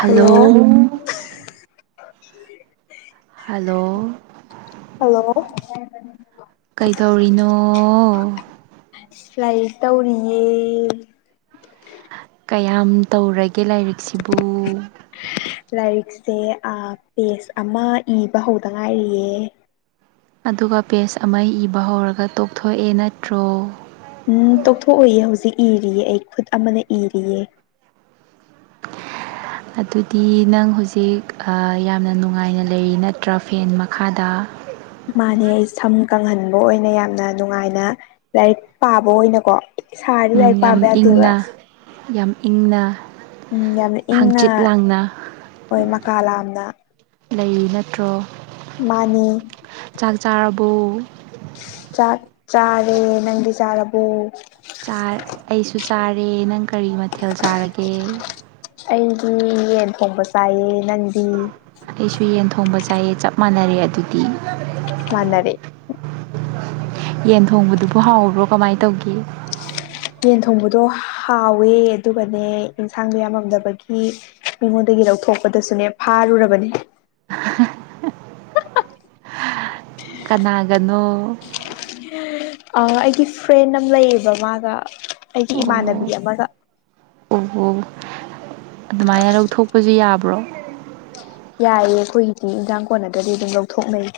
Hello [unintelligible] hello hello ꯀꯩꯗꯧꯔꯤꯅꯣ ꯂꯥꯏꯔꯤꯛ ꯇꯧꯔꯤꯌꯦ ꯀꯌꯥꯝ ꯇꯧꯔꯒꯦ ꯂꯥꯏꯔꯤꯛꯁꯤꯕꯨ ꯂꯥꯏꯔꯤꯛꯁꯦ ꯑꯥ ꯄꯦꯖ ꯑꯃ ꯏꯕ ꯍꯧꯗ ꯉꯥꯏꯔꯤꯌꯦ ꯑꯗꯨꯒ ꯄꯦꯁ ꯑꯃ ꯏꯕ ꯍꯧꯔꯒ ꯇꯣꯛꯊꯣꯛꯑꯦ ꯅꯠꯇ꯭ꯔꯣ ꯎꯝ ꯇꯣꯛꯊꯣꯛꯑꯣꯏꯌꯦ ꯍꯧꯖꯤꯛ ꯏꯔꯤꯌꯦ ꯑꯩ ꯈꯨꯠ ꯑꯃꯅ ꯏꯔꯤꯌꯦ ꯑꯗꯨꯗꯤ ꯅꯪ ꯍꯧꯖꯤꯛ ꯑꯥ ꯌꯥꯝꯅ ꯅꯨꯡꯉꯥꯏꯅ ꯂꯩꯔꯤ ꯅꯠꯇ꯭ꯔ ꯐꯦꯟ ꯃꯈꯥꯗ ꯃꯥꯅꯦ ꯑꯩ ꯁꯝ ꯀꯪꯍꯟꯕ ꯑꯣꯏꯅ ꯌꯥꯝꯅ ꯅꯨꯡꯉꯥꯏꯅ ꯂꯥꯏꯔꯤꯛ ꯄꯥꯕ ꯑꯣꯏꯅꯀꯣ ꯁꯔꯦ ꯂꯥꯛ ꯎꯝ ꯌꯥꯝ ꯄꯕ ꯌꯥꯗꯦꯕꯥ ꯏꯪꯅ ꯌꯥꯝ ꯏꯪꯅ ꯎꯝ ꯌꯥꯝꯅ ꯏꯪꯅ ꯍꯥꯡꯆꯤꯠ ꯂꯥꯡꯅ ꯍꯣꯏ ꯃꯀꯥ ꯂꯥꯝꯅ ꯂꯩꯔꯤ ꯅꯠꯇ꯭ꯔꯣ ꯃꯥꯅꯤ ꯆꯥꯛ ꯆꯥꯔꯕꯣ ꯆꯥꯛ ꯆꯥꯔꯦ ꯅꯪꯗꯤ ꯆꯥꯔꯕꯣ ꯆꯥꯔ ꯑꯩꯁꯨ ꯆꯥꯔꯦ ꯅꯪ ꯀꯔꯤ ꯃꯊꯦꯜ ꯆꯥꯔꯒꯦ ꯑꯩꯗꯤ ꯌꯦꯟ ꯊꯣꯡꯕ ꯆꯥꯏꯌꯦ ꯅꯪꯗꯤ ꯑꯩꯁꯨ ꯌꯦꯟ ꯊꯣꯡꯕ ꯆꯥꯏꯌꯦ ꯆꯞ ꯃꯥꯟꯅꯔꯦ ꯑꯗꯨꯗꯤ ꯃꯥꯟꯅꯔꯦ ꯌꯦꯟ ꯊꯣꯡꯕꯗꯨꯕꯨ ꯍꯥꯎꯕ꯭ꯔꯣ ꯀꯃꯥꯏ ꯇꯧꯒꯦ ꯌꯦꯟ ꯊꯣꯡꯕꯗꯣ ꯍꯥꯎꯋꯦ ꯑꯗꯨꯒꯅꯦ ꯏꯟꯁꯥꯡꯗꯣ ꯌꯥꯝꯃꯝꯗꯕꯒꯤ ꯃꯤꯉꯣꯟꯗꯒꯤ ꯂꯧꯊꯣꯛꯄꯗꯁꯨꯅꯦ ꯐꯥꯔꯨꯔꯕꯅꯤ ꯀꯅꯥꯒꯅꯣ ꯑꯥ ꯑꯩꯒꯤ ꯐ꯭ꯔꯦꯟ ꯑꯃ ꯂꯩꯌꯦꯕ ꯃꯥꯒ ꯑꯩꯒꯤ ꯏꯃꯥꯟꯅꯕꯤ ꯑꯃꯒ ꯑꯣꯍꯣ ꯑꯗꯨꯃꯥꯏꯅ ꯂꯧꯊꯣꯛꯄꯁꯨ ꯌꯥꯕ꯭ꯔꯣ ꯌꯥꯏꯌꯦ ꯑꯩꯈꯣꯏꯒꯤꯗꯤ ꯏꯟꯖꯥꯡ ꯀꯣꯟꯅꯗ꯭ꯔꯗꯤ ꯑꯗꯨꯝ ꯂꯧꯊꯣꯛꯅꯩꯌꯦ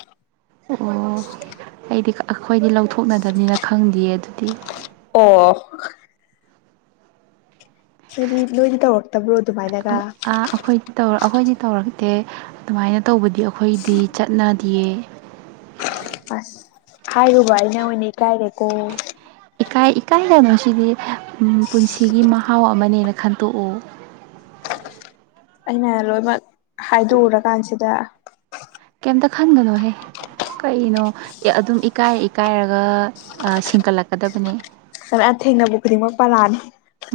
ꯑꯣ ꯑꯩꯗꯤ ꯑꯩꯈꯣꯏꯗꯤ ꯂꯧꯊꯣꯛꯅꯗꯕꯅꯤꯅ ꯈꯪꯗꯤꯌꯦ ꯑꯗꯨꯗꯤ ꯑꯣ ꯁꯤꯗꯤ ꯂꯣꯏꯅ ꯇꯧꯑꯣ ꯇꯕ꯭ꯔꯣ ꯑꯗꯨꯃꯥꯏꯅ ꯑꯛ ꯑꯥ ꯑꯈꯣꯏ ꯇꯧꯔ ꯑꯩꯈꯣꯏꯗꯤ ꯇꯧꯔꯛꯇꯦ ꯑꯗꯨꯃꯥꯏꯅ ꯇꯧꯕꯗꯤ ꯑꯩꯈꯣꯏꯗꯤ ꯆꯠꯅꯗꯤꯌꯦ ꯑꯁ ꯍꯥꯏꯔꯨꯕ ꯑꯩꯅ ꯑꯣꯏꯅ ꯏꯀꯥꯏꯔꯦꯀꯣ ꯏꯀꯥꯏ ꯏꯀꯥꯏꯒꯅꯣ ꯁꯤꯗꯤ ꯎꯝ ꯄꯨꯟꯁꯤꯒꯤ ꯃꯍꯥꯎ ꯑꯃꯅꯦꯅ ꯈꯟꯇꯣꯛꯑꯣ ꯑꯩꯅ ꯂꯣꯏꯃꯛ ꯍꯥꯏꯗꯣꯛꯎꯔꯀꯥꯟꯁꯤꯗ ꯀꯩꯝꯇ ꯈꯟꯒꯅꯣꯍꯦ ꯀꯩꯅꯣ ꯑꯦ ꯑꯗꯨꯝ ꯏꯀꯥꯏꯔ ꯏꯀꯥꯏꯔꯒ ꯑꯥ ꯁꯤꯡꯀꯠꯂꯛꯀꯗꯕꯅꯦ [unintelligible] ꯊꯦꯡꯅꯕ ꯈꯨꯗꯤꯡꯃꯛ ꯄꯥꯔꯥꯅꯦ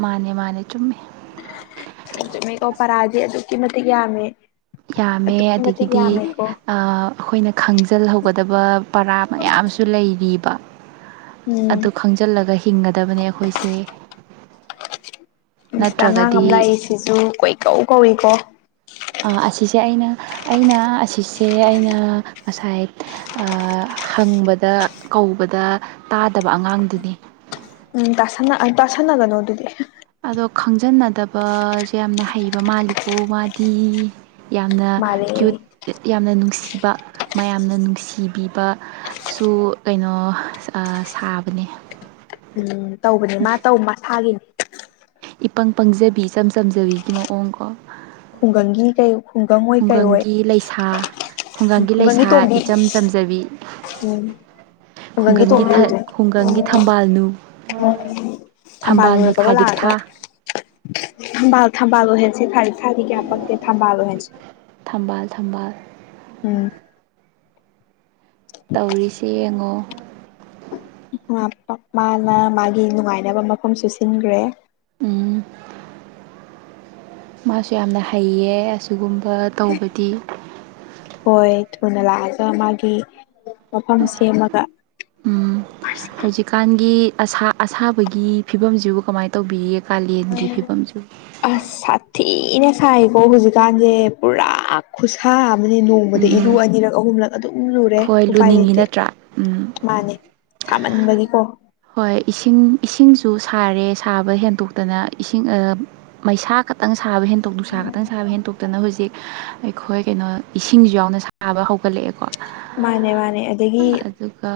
ꯃꯥꯅꯦ ꯃꯥꯅꯦ ꯆꯨꯝꯃꯤ ꯆꯨꯝꯃꯦꯀꯣ ꯄꯥꯔꯥꯗꯤ ꯑꯗꯨꯛꯀꯤ ꯃꯇꯤꯛ ꯌꯥꯝꯃꯦ ꯌꯥꯝꯃꯦ ꯑꯗꯨꯛꯀꯤ ꯃꯇꯤꯛ ꯑꯗꯒꯤꯗꯤ ꯌꯥꯝꯃꯦꯀꯣ ꯑꯥ ꯑꯩꯈꯣꯏꯅ ꯈꯪꯖꯜꯍꯧꯒꯗꯕ ꯄꯥꯔꯥ ꯃꯌꯥꯝꯁꯨ ꯂꯩꯔꯤꯕ ꯎꯝ ꯑꯗꯨ ꯈꯪꯖꯜꯂꯒ ꯍꯤꯡꯒꯗꯕꯅꯦ ꯑꯩꯈꯣꯏꯁꯦ [unintelligible] ꯑꯉꯥꯡ ꯑꯃ ꯅꯠꯇ꯭ꯔꯒꯗꯤ ꯂꯥꯛꯏꯁꯤꯁꯨ ꯀꯣꯏꯀꯧ ꯀꯧꯏꯀꯣ ꯑꯥ ꯑꯁꯤꯁꯦ ꯑꯩꯅ ꯑꯩꯅ ꯑꯁꯤꯁꯦ ꯑꯩꯅ ꯉꯁꯥꯏ ꯑꯥ ꯍꯪꯕꯗ ꯀꯧꯕꯗ ꯇꯥꯗꯕ ꯑꯉꯥꯡꯗꯨꯅꯤ ꯎꯝ ꯇꯥꯁꯟꯅ ꯇꯥꯁꯟꯅꯒꯅꯣ ꯑꯗꯨꯗꯤ ꯑꯗꯣ ꯈꯪꯖꯟꯅꯗꯕꯖꯦ ꯌꯥꯝꯅ ꯍꯩꯕ ꯃꯥꯜꯂꯤꯀꯣ ꯃꯥꯗꯤ ꯌꯥꯝꯅ ꯃꯥꯜꯂꯦ ꯀ꯭ꯌꯨꯠ ꯌꯥꯝꯅ ꯅꯨꯡꯁꯤꯕ ꯃꯌꯥꯝꯅ ꯅꯨꯡꯁꯤꯕꯤꯕꯁꯨꯨ ꯀꯩꯅꯣ ꯑꯥ ꯁꯥꯕꯅꯦ ꯎꯝ ꯇꯧꯕꯅꯦ ꯃꯥ ꯇꯧ ꯃꯁꯥꯒꯤꯅꯦ ꯏꯄꯪ ꯄꯪꯖꯕꯤ ꯏꯆꯝ ꯆꯝꯖꯕꯤꯒꯤ ꯃꯑꯣꯡ ꯀꯣ ꯈꯨꯡꯒꯪꯒꯤ ꯀꯩ ꯌꯨꯝ ꯈꯨꯡꯒꯪꯒꯤ ꯂꯩꯁꯥ ꯈꯨꯡꯒꯪꯒꯤ ꯂꯩꯁꯥ ꯏꯆꯝ ꯆꯝꯖꯕꯤ ꯎꯝ ꯈꯨꯡꯒꯪꯒꯤ ꯊꯥ ꯈꯨꯡꯒꯪꯒꯤ ꯊꯝꯕꯥꯜꯅꯨ ꯊꯝꯕꯥꯜ ꯊꯝꯕꯥꯜꯅꯨ ꯍꯦꯄꯒ ꯂꯥꯛꯑꯒ ꯊꯥꯔꯤꯛꯊꯥ ꯊꯝꯕꯥꯜ ꯊꯝꯕꯥꯜ ꯑꯣꯏꯍꯟꯁꯦ ꯊꯥꯔꯤꯛꯊꯥꯗꯤ ꯀꯌꯥ ꯄꯛꯇꯦ ꯊꯝꯕꯥꯜ ꯑꯣꯏꯍꯟꯁꯤ ꯊꯝꯕꯥꯜ ꯊꯝꯕꯥꯜ ꯎꯝ ꯇꯧꯔꯤꯁꯤ ꯌꯦꯡꯉꯣ ꯉꯥ ꯄꯛ ꯃꯥꯅ ꯃꯥꯒꯤ ꯅꯨꯡꯉꯥꯏꯅꯕ ꯃꯐꯝꯁꯨ ꯁꯤꯟꯈ꯭ꯔꯦ ꯎꯝ ꯃꯥꯁꯨ ꯌꯥꯝꯅ ꯍꯩꯌꯦ ꯑꯁꯤꯒꯨꯝꯕ ꯇꯧꯕꯗꯤ ꯍꯣꯏ ꯊꯨꯅ ꯂꯥꯛꯑꯒ ꯃꯥꯒꯤ ꯃꯐꯝ ꯁꯦꯝꯃꯒ ꯀꯥꯟꯒꯤ ꯑꯁꯥ ꯑꯁꯥꯕꯒꯤ ꯐꯤꯕꯝꯁꯤꯕꯨ ꯀꯃꯥꯏꯟ ꯇꯧꯕꯤꯔꯤ ꯀꯥꯂꯦꯟꯒꯤ ꯐꯤꯕꯝꯁꯨ ꯑꯁ ꯁꯥꯊꯤꯅ ꯁꯥꯏꯀꯣ ꯍꯨꯖꯤꯛ ꯀꯥꯟꯁꯦ ꯄꯨꯔꯥ ꯈꯨꯁꯥ ꯑꯃꯅꯤ ꯅꯣꯡꯃꯗ ꯏꯔꯨ ꯎꯝ ꯑꯅꯤꯔꯛ ꯑꯍꯨꯝꯂꯛ ꯑꯗꯨꯝ ꯂꯨꯔꯦ ꯍꯣꯏ ꯎꯄꯥꯏ ꯂꯨꯅꯤꯡꯉꯤ ꯂꯩꯇꯦ ꯅꯠꯇ꯭ꯔꯥ ꯎꯝ ꯃꯥꯅꯦ ꯁꯥꯃꯟꯕꯒꯤꯀꯣ ꯍꯣꯏ ꯏꯁꯤꯡ ꯏꯁꯤꯡꯁꯨ ꯁꯥꯔꯦ ꯁꯥꯕ ꯍꯦꯟꯇꯣꯛꯇꯅ ꯏꯁꯤꯡ ꯑꯥ ꯃꯩꯁꯥ ꯈꯛꯇꯪ ꯁꯥꯕ ꯍꯦꯟꯇꯣꯛ ꯅꯨꯡꯁꯥ ꯈꯛꯇꯪ ꯁꯥꯕ ꯍꯦꯟꯇꯣꯛ ꯈꯛꯇꯅ ꯍꯨꯖꯤꯛ ꯑꯩꯈꯣꯏ ꯀꯩꯅꯣ ꯏꯁꯤꯡꯁꯨ ꯌꯥꯎꯅ ꯁꯥ ꯁꯥꯥꯕ ꯍꯧꯒꯠꯂꯛꯑꯦ ꯀꯣ ꯃꯥꯅꯦ ꯃꯥꯅꯦ ꯑꯗꯒꯤ ꯑꯗꯨꯒ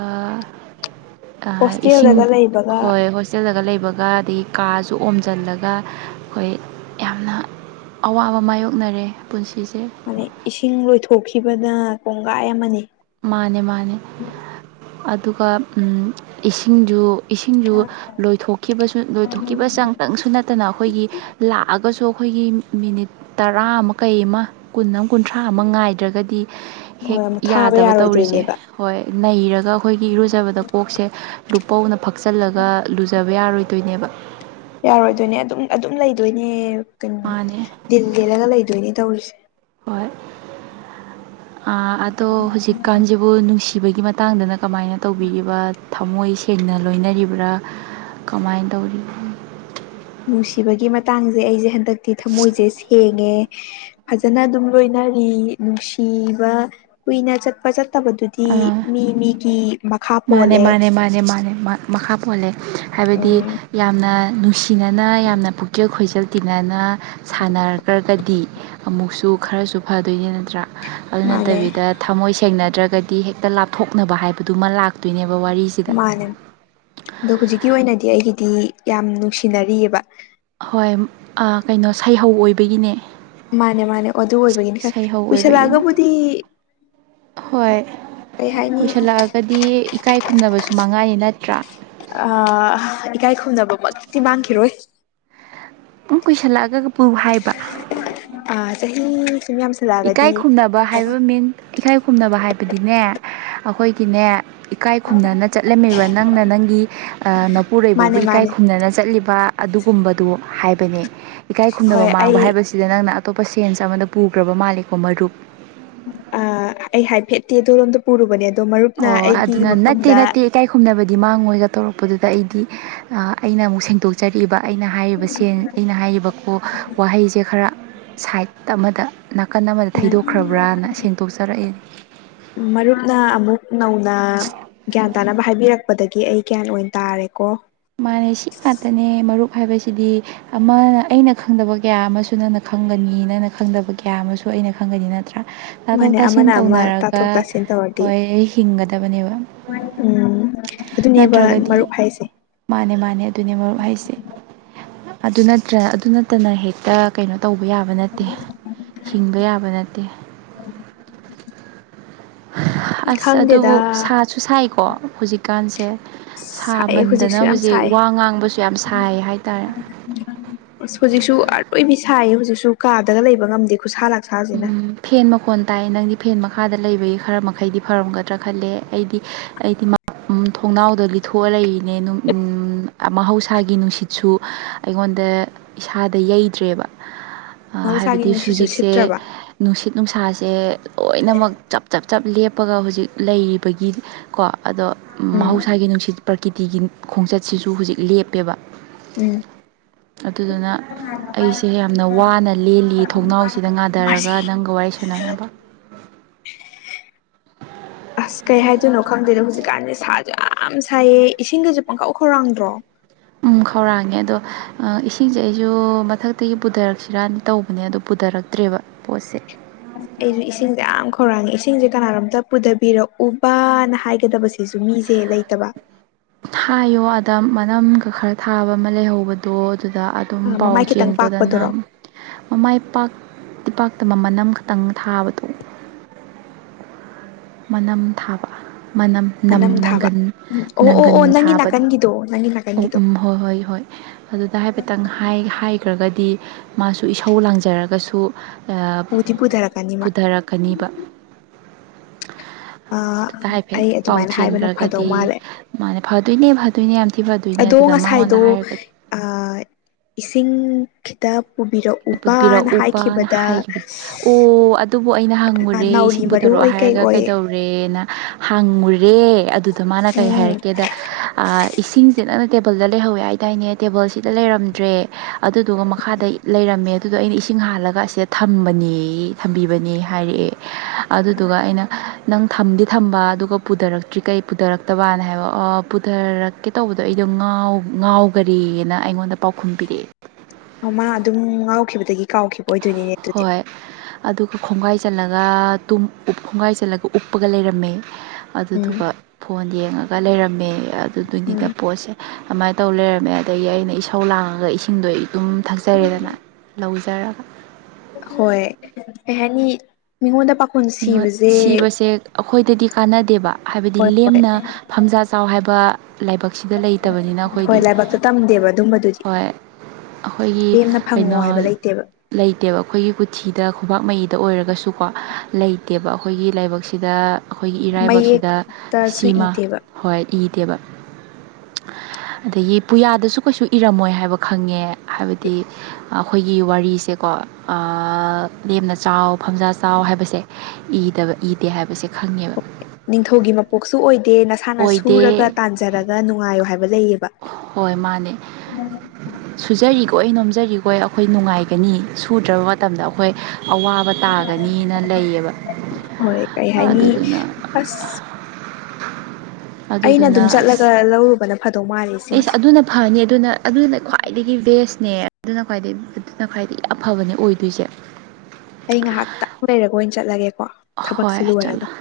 ꯏꯁꯤꯡ ꯍꯣꯁꯇꯦꯜꯗꯒ ꯂꯩꯕꯒ ꯍꯣꯏ ꯍꯣꯏ ꯆꯜꯂꯒ ꯂꯩꯕꯒ ꯑꯗꯒꯤ ꯀꯥꯁꯨ ꯑꯣꯝꯁꯤꯜꯂꯒ ꯑꯩꯈꯣꯏ ꯌꯥꯝꯅ ꯑꯋꯥꯕ ꯃꯥꯏꯌꯣꯛꯅꯔꯦ ꯄꯨꯟꯁꯤꯁꯦ ꯑꯗꯩ ꯏꯁꯤꯡ ꯂꯣꯏꯊꯣꯛꯈꯤꯕꯗ ꯀꯣꯡꯒꯥꯏ ꯑꯃꯅꯤ ꯃꯥꯅꯦ ꯃꯥꯅꯦ ꯑꯗꯨꯒ ꯎꯝ ꯏꯁꯤꯡꯁꯨ ꯏꯁꯤꯡꯁꯨ ꯂꯣꯏꯊꯣꯛꯈꯤꯕꯁꯨ ꯂꯣꯏꯊꯣꯛꯈꯤꯕ ꯆꯪꯇꯪꯁꯨ ꯅꯠꯇꯅ ꯑꯩꯈꯣꯏꯒꯤ ꯂꯥꯛꯑꯒꯁꯨ ꯑꯩꯈꯣꯏꯒꯤ ꯃꯤꯅꯤꯠ ꯇꯔꯥ ꯑꯃ ꯀꯩ ꯑꯃ ꯀꯨꯟ ꯑꯃ ꯀꯨꯟꯊ꯭ꯔꯥ ꯑꯃ ꯉꯥꯏꯗ꯭ꯔꯒꯗꯤ ꯍꯦꯛ ꯍꯣꯏ ꯑꯃꯨꯛ ꯊꯥꯕ ꯌꯥꯗꯕ ꯇꯧꯔꯤꯁꯦ ꯌꯥꯔꯣꯏꯗꯣꯏꯅꯦꯕ ꯍꯣꯏ ꯅꯩꯔꯒ ꯑꯩꯈꯣꯏꯒꯤ ꯏꯔꯨꯖꯕꯗ ꯀꯣꯛꯁꯦ ꯂꯨꯄꯧꯅ ꯐꯛꯆꯜꯂꯒ ꯂꯨꯖꯕ ꯌꯥꯔꯣꯏꯗꯣꯏꯅꯦꯕ ꯌꯥꯔꯣꯏꯗꯣꯏꯅꯦ ꯑꯗꯨꯝ ꯑꯗꯨꯝ ꯂꯩꯗꯣꯏꯅꯦ ꯀꯩꯅꯣ ꯃꯥꯅꯦ ꯗꯤꯜ ꯂꯦꯜꯂꯒ ꯂꯩꯗꯣꯏꯅꯦ ꯇꯧꯔꯤꯁꯤ ꯍꯣꯏ ꯑꯥ ꯑꯗꯣ ꯍꯧꯖꯤꯛꯀꯥꯟꯁꯤꯕꯨ ꯅꯨꯡꯁꯤꯕꯒꯤ ꯃꯇꯥꯡꯗꯅ ꯀꯃꯥꯏꯅ ꯇꯧꯕꯤꯔꯤꯕ ꯊꯥꯃꯣꯏ ꯁꯦꯡꯅ ꯂꯣꯏꯅꯔꯤꯕ꯭ꯔꯥ ꯀꯃꯥꯏꯟ ꯇꯧꯔꯤ ꯅꯨꯡꯁꯤꯕꯒꯤ ꯃꯇꯥꯡꯁꯦ ꯑꯩꯁꯦ ꯍꯟꯗꯛꯇꯤ ꯊꯃꯣꯏꯁꯦ ꯁꯦꯡꯉꯦ ꯐꯥꯖꯅ ꯑꯗꯨꯝ ꯂꯣꯏꯅꯔꯤ ꯅꯨꯡꯁꯤꯕ ꯀꯨꯏꯅ ꯆꯠꯄ ꯆꯠ ꯇꯕꯗꯨꯗꯤ ꯑꯥ ꯃꯤ ꯃꯤꯒꯤ ꯃꯈꯥ ꯃꯥꯅꯦ ꯄꯣꯜꯂꯦ ꯃꯥꯅꯦ ꯃꯥꯅꯦ ꯃꯥꯅꯦ ꯃꯈꯥ ꯄꯣꯜꯂꯦ ꯍꯥꯏꯕꯗꯤ ꯎꯝ ꯌꯥꯝꯅ ꯅꯨꯡꯁꯤ ꯇꯤꯅꯅ ꯌꯥꯝꯅ ꯄꯨꯛꯆꯦꯜ ꯈꯣꯏꯖꯦꯜ ꯇꯤꯟꯅꯅ ꯁꯥꯟꯅꯒ ꯀꯗꯤ ꯑꯃꯨꯛꯁꯨ ꯈꯔꯁꯨ ꯐꯗꯣꯏꯅꯤ ꯅꯠꯇ꯭ꯔꯥ ꯑꯗꯨ ꯃꯥꯅꯦ ꯅꯠꯇꯕꯤꯗ ꯊꯝꯃꯣꯏ ꯁꯦꯡꯅꯗ꯭ꯔꯒꯗꯤ ꯍꯦꯛꯇ ꯂꯥꯞꯊꯣꯛꯅꯕ ꯍꯥꯏꯕꯗꯨ ꯃꯥ ꯂꯥꯛ ꯄꯤꯅꯤꯕ ꯋꯥꯔꯤ ꯃꯥꯅꯦ ꯑꯗꯣ ꯍꯨꯖꯤꯛꯀꯤ ꯑꯣꯏꯅꯗꯤ ꯑꯩꯒꯤꯗꯤ ꯌꯥꯝ ꯅꯨꯡꯁꯤꯅꯔꯤꯌꯦꯕ ꯍꯣꯏ ꯑꯥ ꯀꯩꯅꯣ ꯁꯩꯍꯧ ꯑꯣꯏꯕꯒꯤꯅꯦ ꯃꯥꯅꯦ ꯃꯥꯅꯦ ꯑꯗꯨ ꯑꯣꯏꯕꯒꯤꯅꯤ ꯁꯩꯍꯧ ꯑꯣꯏꯕꯒꯤꯅꯦ ꯀꯨꯏꯁꯜꯂꯛꯑꯒꯕꯨꯗꯤ ꯍꯣꯏ ꯀꯩ ꯍꯥꯏꯅꯤ ꯀꯨꯏꯁꯜꯂꯛꯑꯒꯗꯤ ꯏꯀꯥꯏ ꯈꯨꯝꯅꯕꯁꯨ ꯃꯥꯡꯉꯛꯑꯅꯤ ꯅꯠꯇ꯭ꯔꯥ꯫ ꯑꯥ ꯏꯀꯥꯏ ꯈꯨꯝꯅꯕꯃꯛꯇꯤ ꯃꯥꯡꯈꯤꯔꯣꯏ꯫ ꯇꯨꯝ ꯀꯨꯏꯁꯜꯂꯛꯑꯒꯕꯨ ꯍꯥꯏꯞ ꯑꯥ ꯆꯍꯤ ꯁꯨꯝ ꯌꯥꯝ꯫ ꯏꯀꯥꯏ ꯈꯨꯝꯅꯕ ꯍꯥꯏꯕ ꯃꯤꯟ ꯏꯀꯥꯏ ꯈꯨꯝꯅꯕ ꯍꯥꯏꯕꯗꯤꯅꯦ ꯑꯩꯈꯣꯏꯒꯤꯅꯦ꯫ ꯏꯀꯥꯏ ꯈꯨꯝꯅꯅ ꯆꯠꯂꯝꯃꯤꯕ ꯅꯪꯅ ꯅꯪꯒꯤ ꯑꯥ ꯅꯄꯨꯔꯣꯏꯕꯕꯨ ꯃꯥꯅꯦ ꯏꯀꯥꯏ ꯃꯥꯅꯦ ꯈꯨꯝꯅꯅ ꯆꯠꯂꯤꯕ꯫ ꯑꯗꯨꯒꯨꯝꯕꯗꯨ ꯍꯥꯏꯕꯅꯦ ꯏꯀꯥꯏ ꯈꯨꯝꯅꯕ ꯍꯣꯏ ꯃꯥꯡꯕ ꯑꯩ ꯍꯥꯏꯕꯁꯤꯗ ꯅꯪꯅ ꯑꯇꯣꯞꯄ ꯁꯦꯟꯁ ꯑꯃꯗ ꯄꯨ ꯒꯔ꯭ꯕ ꯃꯥꯜꯂꯦꯀꯣ ꯃꯔꯨꯞ꯫ ꯑ ꯑꯩ ꯍꯥꯏꯐꯦꯠꯇꯤ ꯗꯣꯂꯣꯝꯗꯣ ꯄꯨꯔꯨꯕꯅꯦ ꯑꯗꯣ ꯃꯔꯨꯞꯅ ꯑꯣ ꯑꯩꯒꯤ ꯑꯗꯨꯅ ꯅꯠꯇꯦ ꯃꯐꯝꯗ꯫ ꯅꯠꯇꯦ ꯏꯀꯥꯏ ꯈꯨꯝꯅꯕꯗꯤ ꯃꯥꯡꯉꯣꯏꯒ ꯇꯧꯔꯛꯄꯗꯨꯗ ꯑꯩꯗꯤ ꯑꯥ ꯑꯩꯅ ꯑꯃꯨꯛ ꯁꯦꯡꯗꯣꯛ ꯆꯔꯤꯕ ꯑꯩꯅ ꯍꯥꯏꯔꯤꯕ ꯁꯦꯟ ꯑꯩꯅ ꯍꯥꯏꯔꯤꯕꯀꯣ ꯋꯥꯍꯩꯖꯦ ꯈꯔ ꯁꯥꯏꯠ ꯑꯃꯗ ꯅꯥꯀꯟ ꯑꯃꯗ ꯊꯩꯗꯣꯛꯈ꯭ꯔꯕ꯭ꯔꯅ ꯁꯦꯡꯗꯣꯛꯆꯔꯛꯏꯟ ꯃꯔꯨꯞꯅ ꯑꯃꯨꯛ ꯅꯧꯅ ꯒ꯭ꯌꯥꯟ ꯇꯥꯅꯕ ꯍꯥꯏꯕꯤꯔꯛ ꯄꯗꯒꯤ ꯑꯩ ꯒꯌꯥꯟ ꯑꯣꯏꯟ ꯇꯥꯔꯦꯀꯣ ꯃꯥꯅꯦ ꯁꯤ ꯉꯥꯛꯇꯅꯦ ꯃꯔꯨꯞ ꯍꯥꯏꯕꯁꯤꯗꯤ꯫ ꯑꯃꯅ ꯑꯩꯅ ꯈꯪꯗꯕ ꯀꯌꯥ ꯑꯃꯁꯨ ꯅꯪꯅ ꯈꯪꯒꯅꯤ ꯅꯪꯅ ꯈꯪꯗꯕ ꯀꯌꯥ ꯑꯃꯁꯨ ꯑꯩꯅ ꯈꯪꯒꯅꯤ ꯅꯠꯇ꯭ꯔꯥ꯫ ꯇꯥꯊꯣꯛ ꯃꯥꯅꯦ ꯇꯥꯁꯤꯟ ꯑꯃꯅ ꯑꯃ ꯇꯧꯅꯔꯒ ꯇꯥꯊꯣꯛ ꯇꯥꯁꯤꯟ ꯇꯧꯔꯗꯤ ꯍꯣꯏ ꯍꯤꯡꯒꯗꯕꯅꯦꯕ꯫ ꯎꯝ ꯑꯗꯨꯅꯦꯕ ꯅꯠꯇ꯭ꯔꯒꯗꯤ ꯃꯔꯨꯞ ꯍꯥꯏꯁꯦ꯫ ꯃꯥꯅꯦ ꯃꯥꯅꯦ ꯑꯗꯨꯅꯦ ꯃꯔꯨꯞ ꯍꯥꯏꯁꯦ ꯑꯗꯨ ꯅꯠꯇ꯭ꯔ ꯑꯗꯨ ꯅꯠꯇꯅ ꯍꯦꯛꯇ ꯀꯩꯅꯣ ꯇꯧꯕ ꯌꯥꯕ ꯅꯠꯇꯦ ꯍꯤꯡꯕ ꯌꯥꯕ ꯅꯠꯇꯦ꯫ [inaudible] ꯑꯁ ꯈꯪꯗꯦꯗ ꯑꯗꯨꯕꯨ ꯁꯥꯁꯨ ꯁꯥꯏꯀꯣ ꯍꯨꯖꯤꯛꯀꯥꯟꯁꯦ꯫ ꯁꯥꯏꯑꯦ ꯁꯥꯃꯟꯗꯅ ꯍꯧꯖꯤꯛꯁꯨ ꯌꯥꯝ ꯍꯨꯖꯤꯛ ꯁꯥꯏ ꯋꯥ ꯉꯥꯡꯕꯁꯨ ꯌꯥꯝ ꯁꯥꯏ ꯍꯥꯏꯇꯥꯔꯦ꯫ ꯑꯁ ꯍꯨꯖꯤꯛꯁꯨ ꯑꯔꯣꯏꯕꯤ ꯁꯥꯏꯌꯦ ꯍꯨꯖꯤꯛꯁꯨ ꯀꯥꯗꯒ ꯂꯩꯕ ꯉꯝꯗꯦ ꯈꯨꯠꯁꯥ ꯂꯥꯛꯁꯥꯖꯤꯅ꯫ ꯎꯝ ꯐꯦꯟ ꯃꯈꯣꯟ ꯇꯥꯏꯌꯦ ꯅꯪꯗꯤ ꯐꯦꯟ ꯃꯈꯥꯗ ꯂꯩꯕꯒꯤ ꯈꯔ ꯃꯈꯩꯗꯤ ꯐꯔꯝꯒꯗ꯭ꯔꯥ ꯈꯜꯂꯦ ꯑꯩꯗꯤ ꯑꯩꯗꯤ ꯎꯝ ꯊꯣꯡꯅꯥꯎꯗ ꯂꯤꯊꯣꯛꯑ ꯂꯩꯔꯤꯅꯦ ꯅꯨ ꯎꯝ ꯃꯍꯧꯁꯥꯒꯤ ꯅꯨꯡꯁꯤꯠꯁꯨ ꯑꯩꯉꯣꯟꯗ꯫ ꯏꯁꯥꯗ ꯌꯩꯗ꯭ꯔꯦꯕ ꯑꯥ ꯃꯍꯧꯁꯥꯒꯤ ꯍꯥꯏꯕꯗꯤ ꯅꯨꯡꯁꯤꯠꯁꯨ ꯁꯨꯖꯤꯛꯁꯦ꯫ ꯁꯤꯠꯇ꯭ꯔꯕ ꯅꯨꯡꯁꯤꯠ ꯅꯨꯡꯁꯥꯁꯦ ꯂꯣꯏꯅꯃꯛ ꯆꯞ ꯆꯞ ꯆꯞ ꯂꯦꯞꯄꯒ ꯍꯨꯖꯤꯛ ꯂꯩꯔꯤꯕꯒꯤ꯫ ꯀꯣ ꯑꯗꯣ ꯎꯝ ꯃꯍꯧꯁꯥꯒꯤ ꯅꯨꯡꯁꯤꯠ ꯄ꯭ꯔꯀꯤꯇꯤꯒꯤ ꯈꯣꯡꯆꯠꯁꯤꯁꯨ ꯍꯨꯖꯤꯛ ꯂꯦꯞꯄꯦꯕ꯫ ꯎꯝ ꯑꯗꯨꯗꯨꯅ ꯑꯩꯁꯤ ꯌꯥꯝꯅ ꯋꯥꯅ ꯂꯦꯜꯂꯤ ꯊꯣꯡꯅꯥꯎꯁꯤꯗ ꯉꯥ ꯊꯔꯒ ꯃꯥꯔꯁꯤ ꯅꯪꯒ ꯋꯥꯔꯤ ꯁꯥꯟꯅꯅꯕ꯫ ꯑꯁ ꯀꯩ ꯍꯥꯏꯗꯣꯏꯅꯣ ꯈꯪꯗꯦꯗ ꯍꯨꯖꯤꯛꯀꯥꯟꯗꯤ ꯁꯥꯖꯨ ꯌꯥꯝ ꯁꯥꯏꯌꯦ ꯏꯁꯤꯡꯒꯁꯨ ꯄꯪꯈꯧ ꯈꯧꯔꯥꯡꯗ꯭ꯔꯣ꯫ ꯎꯝ ꯈꯧꯔꯥꯡꯉꯦ ꯑꯗꯣ ꯑꯥ ꯏꯁꯤꯡꯁꯦ ꯑꯩꯁꯨ ꯃꯊꯛꯇꯒꯤ ꯄꯨꯊꯔꯛꯁꯤꯔꯅ ꯇꯧꯕꯅꯦ ꯑꯗꯣ꯫ ꯄꯨꯗꯔꯛꯇ꯭ꯔꯦꯕ ꯄꯣꯠꯁꯦ꯫ ꯑꯩꯖꯨ ꯏꯁꯤꯡꯖꯦ ꯌꯥꯝ ꯈꯧꯔꯥꯡꯉꯦ ꯏꯁꯤꯡꯖꯦ ꯀꯅꯥꯅꯣꯝꯇ ꯄꯨꯊꯕꯤꯔꯛꯎꯕꯥꯅ ꯍꯥꯏꯒꯗꯕꯁꯦ꯫ ꯖꯨ ꯃꯤꯖꯦ ꯂꯩꯇꯕ꯫ ꯍꯥꯏꯌꯣ ꯑꯗ ꯃꯅꯝꯒ ꯈꯔ ꯊꯥꯕ ꯑꯃ ꯂꯩꯍꯧꯕꯗꯣ ꯑꯗꯨꯗ꯫ ꯗꯨꯝ ꯄꯥꯎ ꯃꯃꯥꯏ ꯈꯤꯇꯪ ꯄꯥꯛꯄꯗꯨꯔꯣ ꯆꯦꯟꯒꯣꯗꯅꯝ ꯃꯃꯥꯏ ꯄꯥꯛꯇꯤ ꯄꯥꯛꯇꯕ ꯃꯅꯝ ꯈꯇꯪ ꯊꯥꯕꯗꯣ꯫ ꯃꯅꯝ ꯊꯥꯕ ꯃꯅꯝ ꯅꯝ ꯊꯥꯕ ꯅꯪꯒꯟ ꯎꯝ ꯑꯣ ꯑꯣ ꯅꯪꯒꯟ ꯑꯣ ꯅꯪꯒꯤ ꯊꯥꯕꯗꯣ꯫ ꯅꯥꯀꯟꯒꯤꯗꯣ ꯅꯪꯒꯤ ꯅꯥꯀꯟꯒꯤꯗꯣ ꯃꯍꯣꯏ ꯍꯣꯏ ꯍꯣꯏ꯫ ꯑꯗꯨꯗ ꯍꯥꯏꯐꯦꯠꯇꯪ ꯍꯥꯏ ꯍꯥꯏꯈ꯭ꯔꯒꯗꯤ ꯃꯥꯁꯨ ꯏꯁꯧ ꯂꯥꯡꯖꯔꯒꯁꯨ꯫ ꯑꯥ ꯄꯨꯗꯤ ꯄꯨꯊꯔꯛꯀꯅꯤ ꯃꯥ ꯄꯨꯊꯔꯛꯀꯅꯤꯕ ꯑꯥ ꯑꯗꯨꯗ ꯍꯥꯏꯐꯦꯠ ꯑꯩ ꯄꯥꯎ ꯑꯗꯨꯃꯥꯏꯅ ꯍꯥꯏꯕꯅ ꯐꯗꯧ ꯆꯦꯟꯈ꯭ꯔꯒꯗꯤ ꯃꯥꯜꯂꯦ ꯃꯥꯅꯦ ꯐꯗꯣꯏꯅꯦ ꯐꯗꯣꯏꯅꯦ ꯌꯥꯝ ꯊꯤ ꯐꯥ ꯑꯗꯣ ꯉꯁꯥꯏꯗꯣ ꯑꯥ ꯏꯁꯤꯡ ꯈꯤꯇ ꯄꯨꯕꯤꯔꯛꯑꯣ ꯄꯨꯕꯤꯔꯛꯎꯕꯅ ꯍꯥꯏꯈꯤꯕꯅꯦ ꯑꯣ ꯑꯥ ꯑꯗꯨꯕꯨ ꯑꯩꯅ ꯍꯪꯉꯨꯔꯦ ꯅꯥꯎꯔꯤ ꯏꯁꯤꯡ ꯃꯔꯨ ꯄꯨꯊꯣꯔꯛꯎ ꯑꯣꯏ ꯀꯩ ꯍꯥꯏꯔꯒ ꯑꯣꯏ ꯀꯩꯗꯧ ꯨꯔꯦꯅ ꯍꯪꯉꯨꯔꯦ ꯑꯗꯨꯗ ꯃꯥꯅ ꯀꯩ ꯎꯝ ꯍꯥꯏꯔꯛꯀꯦꯗ ꯑꯥꯪ ꯏꯁꯤꯡꯁꯦ ꯅꯪꯅ ꯇꯦꯕꯜꯗ ꯂꯩꯍꯧꯋꯦ ꯍꯥꯏꯗꯥꯏꯅꯦ ꯇꯦꯕꯜꯁꯤꯗ ꯂꯩꯔꯝꯗ꯭ꯔꯦ ꯑꯗꯨꯗꯨꯒ ꯃꯈꯥꯗꯩ ꯂꯩꯔꯝꯃꯦ ꯑꯗꯨꯗꯣ ꯑꯩꯅ ꯏꯁꯤꯡ ꯍꯥꯜꯂꯒ ꯑꯁꯤꯗ ꯊꯝꯕꯅꯦ ꯊꯝꯕꯤꯕꯅꯦ ꯍꯥꯏꯔꯛꯑꯦ ꯑꯗꯨꯗꯨꯒ ꯑꯩꯅ ꯅꯪ ꯊꯝꯗꯤ ꯊꯝꯕ ꯑꯗꯨꯒ ꯄꯨꯊꯔꯛꯇ꯭ꯔꯤ ꯀꯩ ꯄꯨꯗꯥ ꯇꯕ ꯃꯅ ꯍꯥꯏꯕ ꯄꯨꯊꯔꯛꯀꯦ ꯇꯧꯕꯗꯣ ꯑꯩꯗꯣ ꯉꯥꯎꯈꯔꯦꯅ ꯑꯩꯉꯣꯟꯗ ꯄꯥꯎꯈꯨꯝ ꯄꯤꯔꯛꯑꯦ ꯑꯣ ꯃꯥ ꯑꯗꯨꯝ ꯉꯥꯎꯈꯤꯕꯗꯒꯤ ꯀꯥꯎꯈꯤꯕ ꯑꯣꯏꯗꯣꯏꯅꯤꯅꯦ ꯑꯗꯨꯨꯗꯤ ꯍꯣꯏ ꯑꯗꯨꯒ ꯈꯣꯡꯒꯥꯏ ꯆꯜꯂꯒ ꯇꯨꯝ ꯈꯣꯡꯒꯥꯏ ꯆꯜꯂꯒ ꯎꯞꯄꯒ ꯂꯩꯔꯝꯃꯦ ꯎꯝ ꯑꯗꯨꯗꯨꯒ ꯐꯣꯟ ꯌꯦꯡꯉꯒ ꯂꯩꯔꯝꯃꯦ ꯑꯗꯨꯗꯨꯅꯤꯗ ꯎꯝ ꯄꯣꯠꯁꯦ ꯑꯃꯥꯏꯅ ꯇꯧ ꯂꯩꯔꯝꯃꯦ ꯑꯗꯒꯤ ꯑꯩꯅ ꯏꯁꯧ ꯂꯥꯡꯉꯒ ꯏꯁꯤꯡꯗꯣ ꯑꯩ ꯑꯗꯨꯝ ꯊꯛꯆꯔꯦꯗꯅ ꯂꯧꯖꯔꯒ ꯍꯣꯏ ꯀꯩ ꯍꯥꯏꯅꯤ ꯃꯤꯉꯣꯟꯗ ꯄꯥ ꯃꯤꯉꯣꯠ ꯁꯤꯕꯁꯦ ꯑꯩꯈꯣꯏꯗꯗꯤ ꯀꯥꯟꯅꯗꯦꯕ ꯍꯥꯏꯕꯗꯤ ꯍꯣꯏ ꯍꯣꯏ ꯂꯦꯝꯅ ꯐꯝꯖꯥ ꯆꯥꯎ ꯍꯥꯏꯕ ꯂꯥꯏꯕꯛ ꯁꯤꯗ ꯂꯩꯇꯕꯅꯤꯅ ꯍꯣꯏ ꯑꯩꯈꯣꯏꯗꯤ ꯂꯥꯏꯕꯛꯇ ꯇꯝꯗꯦꯕ ꯑꯗꯨꯝꯕꯗꯨꯗꯤ ꯍꯣꯏ ꯑꯩꯈꯣꯏꯒꯤ ꯂꯦꯝꯅ ꯐꯪꯉꯣ ꯀꯩꯅꯣ ꯍꯥꯏꯕ ꯂꯩꯇꯦꯕ ꯂꯩꯇꯦꯕ ꯑꯩꯈꯣꯏꯒꯤ ꯀꯨꯊꯤꯗ ꯈꯨꯄꯥꯛ ꯃꯌꯤꯗ ꯑꯣꯏꯔꯒꯁꯨꯀꯣ ꯂꯩꯇꯦꯕ ꯑꯩꯈꯣꯏꯒꯤ ꯂꯥꯏꯕꯛꯁꯤꯗ ꯑꯩꯈꯣꯏꯒꯤ ꯏꯔꯥꯏꯕꯛꯁꯤꯗ ꯃꯌꯦꯛꯇꯁꯨ ꯁꯤꯃꯥ ꯏꯗꯦꯕ ꯍꯣꯏ ꯏꯗꯦꯕ ꯑꯗꯒꯤ ꯄꯨꯌꯥꯗꯁꯨ ꯀꯩꯁꯨ ꯏꯔꯝꯃꯣꯏ ꯍꯥꯏꯕ ꯈꯪꯉꯦ ꯍꯥꯏꯕꯗꯤ ꯑꯩꯈꯣꯏꯒꯤ ꯋꯥꯔꯤꯁꯦꯀꯣ ꯑꯥ ꯂꯦꯝꯅ ꯆꯥꯎ ꯐꯝꯖꯥ ꯆꯥꯎ ꯍꯥꯏꯕꯁꯦ ꯏꯗꯕ ꯏꯗꯦ ꯍꯥꯏꯕꯁꯦ ꯈꯪꯉꯦꯕ ꯅꯤꯡꯊꯧꯒꯤ ꯃꯄꯣꯛꯁꯨ ꯑꯣꯏꯗꯦ ꯅꯁꯥꯅ ꯁꯨꯔꯒ ꯑꯣꯏꯗꯦ ꯇꯥꯟꯖꯔꯒ ꯅꯨꯡꯉꯥꯏꯌꯣ ꯍꯥꯏꯕ ꯂꯩꯑꯕ ꯍꯣꯏ ꯃꯥꯅꯦ ꯁꯨꯖꯔꯤꯈꯣꯏ ꯅꯣꯝꯖꯔꯤꯈꯣꯏ ꯑꯩꯈꯣꯏ ꯅꯨꯡꯉꯥꯏꯒꯅꯤ ꯁꯨꯗ꯭ꯔꯕ ꯃꯇꯝꯗ ꯑꯩꯈꯣꯏ ꯑꯋꯥꯕ ꯇꯥꯒꯅꯤꯅ ꯂꯩꯑꯕ ꯍꯣꯏ ꯀꯩ ꯍꯥꯏꯅꯤ ꯑꯗꯨꯗꯨꯅ ꯑꯁ [unintelligible] ꯑꯩꯅ ꯑꯗꯨꯝ ꯆꯠꯂꯒ ꯂꯧꯔꯨꯕꯅ ꯐꯗꯧ ꯃꯥꯜꯂꯤꯁꯦ ꯑꯁ ꯑꯗꯨꯅ ꯐꯅꯤ ꯑꯗꯨꯅ ꯑꯗꯨꯅ ꯈ꯭ꯋꯥꯏꯗꯒꯤ ꯕꯦꯁꯅꯦ ꯑꯗꯨꯅ ꯈ꯭ꯋꯥꯏꯗꯒꯤ ꯑꯗꯨꯅ ꯈ꯭ꯋꯥꯏꯗꯒꯤ ꯌꯥꯝ ꯐꯕꯅꯦ ꯑꯣꯏꯗꯣꯏꯁꯦ ꯑꯩ ꯉꯥꯏꯍꯥꯛꯇꯪ ꯂꯩꯔꯒ ꯑꯣꯏꯅ ꯆꯠꯂꯒꯦꯀꯣ ꯍꯣꯏ ꯊꯕꯛꯁꯤ ꯂꯣꯏꯔꯒ ꯆꯠꯂꯣ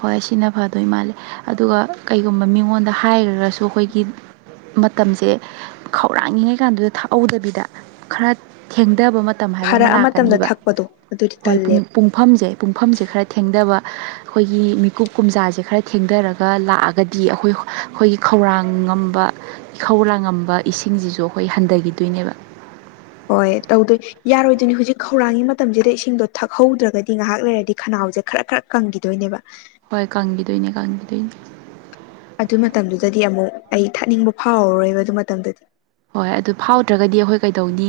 ꯍꯣꯏ ꯁꯤꯅ ꯐꯗꯣꯏ ꯃꯥꯜꯂꯦ ꯑꯗꯨꯒ ꯀꯩꯒꯨꯝꯕ ꯃꯤꯉꯣꯟꯗ ꯍꯥꯏꯈ꯭ꯔꯒꯁꯨ ꯑꯩꯈꯣꯏꯒꯤ ꯃꯇꯝꯁꯦ ꯈꯧꯔꯥꯡꯉꯉꯩ ꯀꯥꯟꯗꯨꯗ ꯊꯥꯛꯍꯧꯗꯕꯤꯗ ꯈꯔ ꯊꯦꯡꯊꯕ ꯃꯇꯝ ꯃꯇꯝ ꯍꯥꯏꯕ ꯑꯃ ꯐꯔꯛꯑ ꯃꯇꯝꯗ ꯂꯥꯛꯀꯅꯤꯕ ꯊꯛꯄꯗꯣ ꯑꯗꯨꯗꯤ ꯍꯣꯏ ꯇꯜꯂꯦꯕ ꯄꯨꯡ ꯄꯨꯡꯐꯝꯁꯦ ꯄꯨꯡꯐꯝꯁꯦ ꯈꯔ ꯊꯦꯡꯗꯕ ꯑꯩꯈꯣꯏꯒꯤ ꯃꯤꯀꯨꯞ ꯀꯨꯝꯖꯥꯁꯦ ꯈꯔ ꯊꯦꯡꯊꯔꯒ ꯂꯥꯛꯑꯒꯗꯤ ꯑꯩꯈꯣꯏ ꯑꯩꯈꯣꯏꯒꯤ ꯈꯧꯔꯥꯡꯉꯝꯕ ꯏꯈꯧꯔꯥꯡꯉꯝꯕ ꯏꯁꯤꯡꯁꯤꯁꯨ ꯑꯩꯈꯣꯏ ꯍꯟꯊꯈꯤꯗꯣꯏꯅꯦꯕ ꯍꯣꯏ ꯇꯧꯗꯣꯏ ꯌꯥꯔꯣꯏꯗꯣꯏꯅꯤ ꯍꯧꯖꯤꯛ ꯈꯧꯔꯥꯡꯒꯤ ꯃꯇꯝꯁꯤꯗ ꯏꯁꯤꯡꯗꯣ ꯊꯛꯍꯧꯗ꯭ꯔꯒꯗꯤ ꯉꯥꯏꯍꯥꯛ ꯂꯩꯔꯗꯤ ꯈꯅꯥꯎꯁꯦ ꯈꯔꯛ ꯈꯔꯛ ꯀꯪꯈꯤꯗꯣꯏꯅꯦꯕ ꯍꯣꯏ ꯀꯪꯒꯤꯗꯣꯏꯅꯦ ꯀꯪꯒꯤꯗꯣꯏꯅꯦ ꯑꯗꯨ ꯃꯇꯝꯗꯨꯗꯗꯤ ꯑꯃꯨꯛ ꯑꯩ ꯊꯠꯅꯤꯡꯕ ꯐꯥꯎꯔꯔꯣꯏꯕ ꯑꯗꯨ ꯃꯇꯝꯗꯗꯤ ꯍꯣꯏ ꯑꯗꯨ ꯐꯥꯎꯗ꯭ꯔꯒꯗꯤ ꯑꯈꯣꯏ ꯀꯩꯗꯧꯅꯤ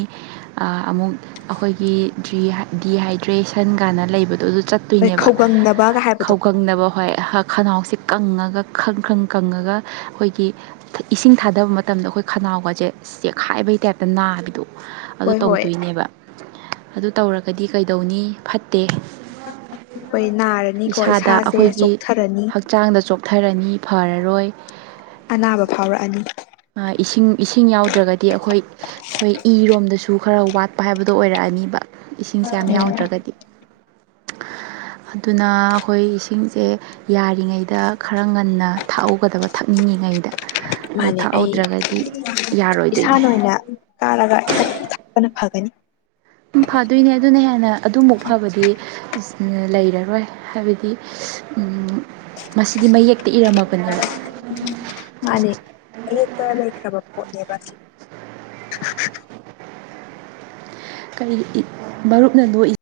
ꯑ ꯑꯃꯨꯛ ꯑꯈꯣꯏꯒꯤ ꯗ꯭ꯔꯤꯍꯥꯏ ꯗꯤꯍꯥꯏꯗ꯭ꯔꯦꯁꯟ ꯀꯥꯏꯅ ꯂꯩꯕꯗꯣ ꯑꯗꯨ ꯆꯠ ꯍꯣꯏ ꯇꯨꯏꯅꯦꯕ ꯈꯧꯒꯪꯅꯕꯒ ꯍꯥꯏꯕꯗꯣ ꯈꯧꯒꯪꯅꯕ ꯍꯣꯏ ꯍꯛ ꯈꯅꯥꯎꯁꯦ ꯀꯪꯉꯒ ꯈ꯭ꯔꯪ ꯈ꯭ꯔꯪ ꯀꯪꯉꯒ ꯑꯈꯣꯏꯒꯤ ꯈ ꯏꯁꯤꯡ ꯊꯥꯗꯕ ꯃꯇꯝꯗ ꯑꯈꯣꯏ ꯈꯅꯥꯎꯒꯖꯦ ꯁꯤ ꯇꯦꯛꯈꯥꯏꯕꯩ ꯇꯥꯏꯞꯇ ꯅꯥꯕꯤꯗꯣ ꯑꯗꯨ ꯍꯣꯏ ꯍꯣꯏ ꯇꯧꯗꯣꯏꯅꯦꯕ ꯑꯗꯨ ꯇꯧꯔꯒꯗꯤ ꯀꯩꯗꯧꯅꯤ ꯐꯠꯇꯦ ꯍꯣꯏ ꯅꯥꯔꯅꯤꯀꯣ ꯏꯁꯥꯗ ꯏꯁꯥꯁꯦ ꯑꯩꯈꯣꯏꯒꯤ ꯆꯣꯛꯊꯥꯔꯅꯤ ꯍꯛꯆꯥꯡꯗ ꯆꯣꯛꯊꯔꯅꯤ ꯐꯔꯔꯣꯏ ꯑꯅꯥꯕ ꯐꯥꯎꯔꯛꯑꯅꯤ ꯑ ꯏꯁꯤꯡ ꯏꯁꯤꯡ ꯌꯥꯎꯗ꯭ꯔꯒꯗꯤ ꯑꯈꯣꯏ ꯑꯈꯣꯏ ꯏꯔꯣꯝꯗꯁꯨ ꯈꯔ ꯋꯥꯠꯄ ꯍꯥꯏꯕꯗꯣ ꯑꯣꯏꯔꯛꯑꯅꯤꯕ ꯏꯁꯤꯡꯁꯦ ꯌꯥꯝ ꯎꯝ ꯌꯥꯎꯗ꯭ꯔꯒꯗꯤ ꯑꯗꯨꯅ ꯑꯈꯣꯏ ꯏꯁꯤꯡꯁꯦ ꯌꯥꯔꯤꯉꯩꯗ ꯈꯔ ꯉꯟꯅ ꯊꯥꯛꯍꯧꯒꯗꯕ ꯊꯛꯅꯤꯡꯉꯤꯉꯩꯗ ꯑꯗꯨ ꯃꯥꯅꯦ ꯑꯩ ꯊꯥꯛꯍꯧꯗ꯭ꯔꯒꯗꯤ ꯌꯥꯔꯣꯏꯗꯣꯏꯅꯦ ꯏꯁꯥꯅ ꯑꯣꯏꯅ ꯀꯥꯔꯒ ꯊꯛꯄꯅ ꯐꯒꯅꯤ ꯎꯝ ꯐꯥꯗꯣꯏꯅꯦ ꯑꯗꯨꯅ ꯍꯦꯟꯅ ꯑꯗꯨꯃꯨꯛ ꯐꯕꯗꯤ ꯂꯩꯔꯔꯣꯏ ꯍꯥꯏꯕꯗꯤ ꯎꯝ ꯃꯁꯤꯗꯤ ꯃꯌꯦꯛꯇ ꯏꯔꯝꯃꯕꯅꯦꯕ ꯃꯥꯅꯦ ꯃꯌꯦꯛꯇ ꯂꯩꯈ꯭ꯔꯕ ꯄꯣꯠꯅꯦꯕ ꯁꯤ ꯀꯔꯤꯒꯤ ꯃꯔꯨꯞꯅ ꯅꯣꯛꯏ